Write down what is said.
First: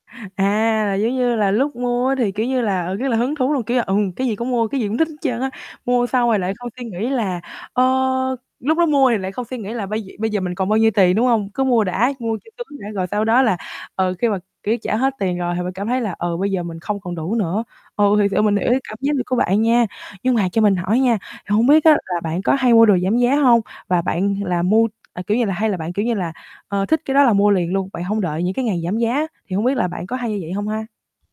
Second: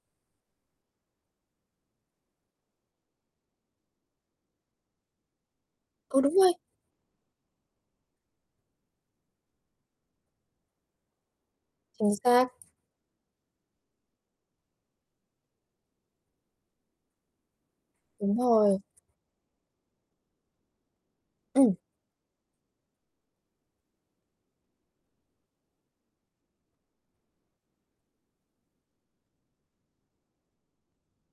À, là giống như là lúc mua á thì, kiểu như, là, ờ, rất là hứng thú luôn, kiểu là, ừm, cái gì cũng mua cái gì cũng thích hết trơn á, mua Ừ, xong đúng rồi lại rồi. không suy nghĩ là, ơ, lúc đó mua thì lại không suy nghĩ là bây giờ bây giờ mình còn bao nhiêu tiền, đúng hông? Cứ mua đã, Chính mua cho xác. sướng đã rồi sau đó là, ờ, khi mà, kiểu, trả hết tiền rồi thì bạn cảm thấy là, ờ, bây giờ mình không còn đủ nữa. Ừ, thiệt Đúng sự mình hiểu cái rồi. cảm giác của bạn nha, nhưng mà cho mình hỏi nha thì hông Ừm. biết á là bạn có hay mua đồ giảm giá hông và bạn là mua, à, kiểu như, là hay là bạn, kiểu như, là, ờ, thích cái đó là mua liền luôn, bạn hông đợi những cái ngày giảm giá, thì hông biết là bạn có hay như vậy hông ha?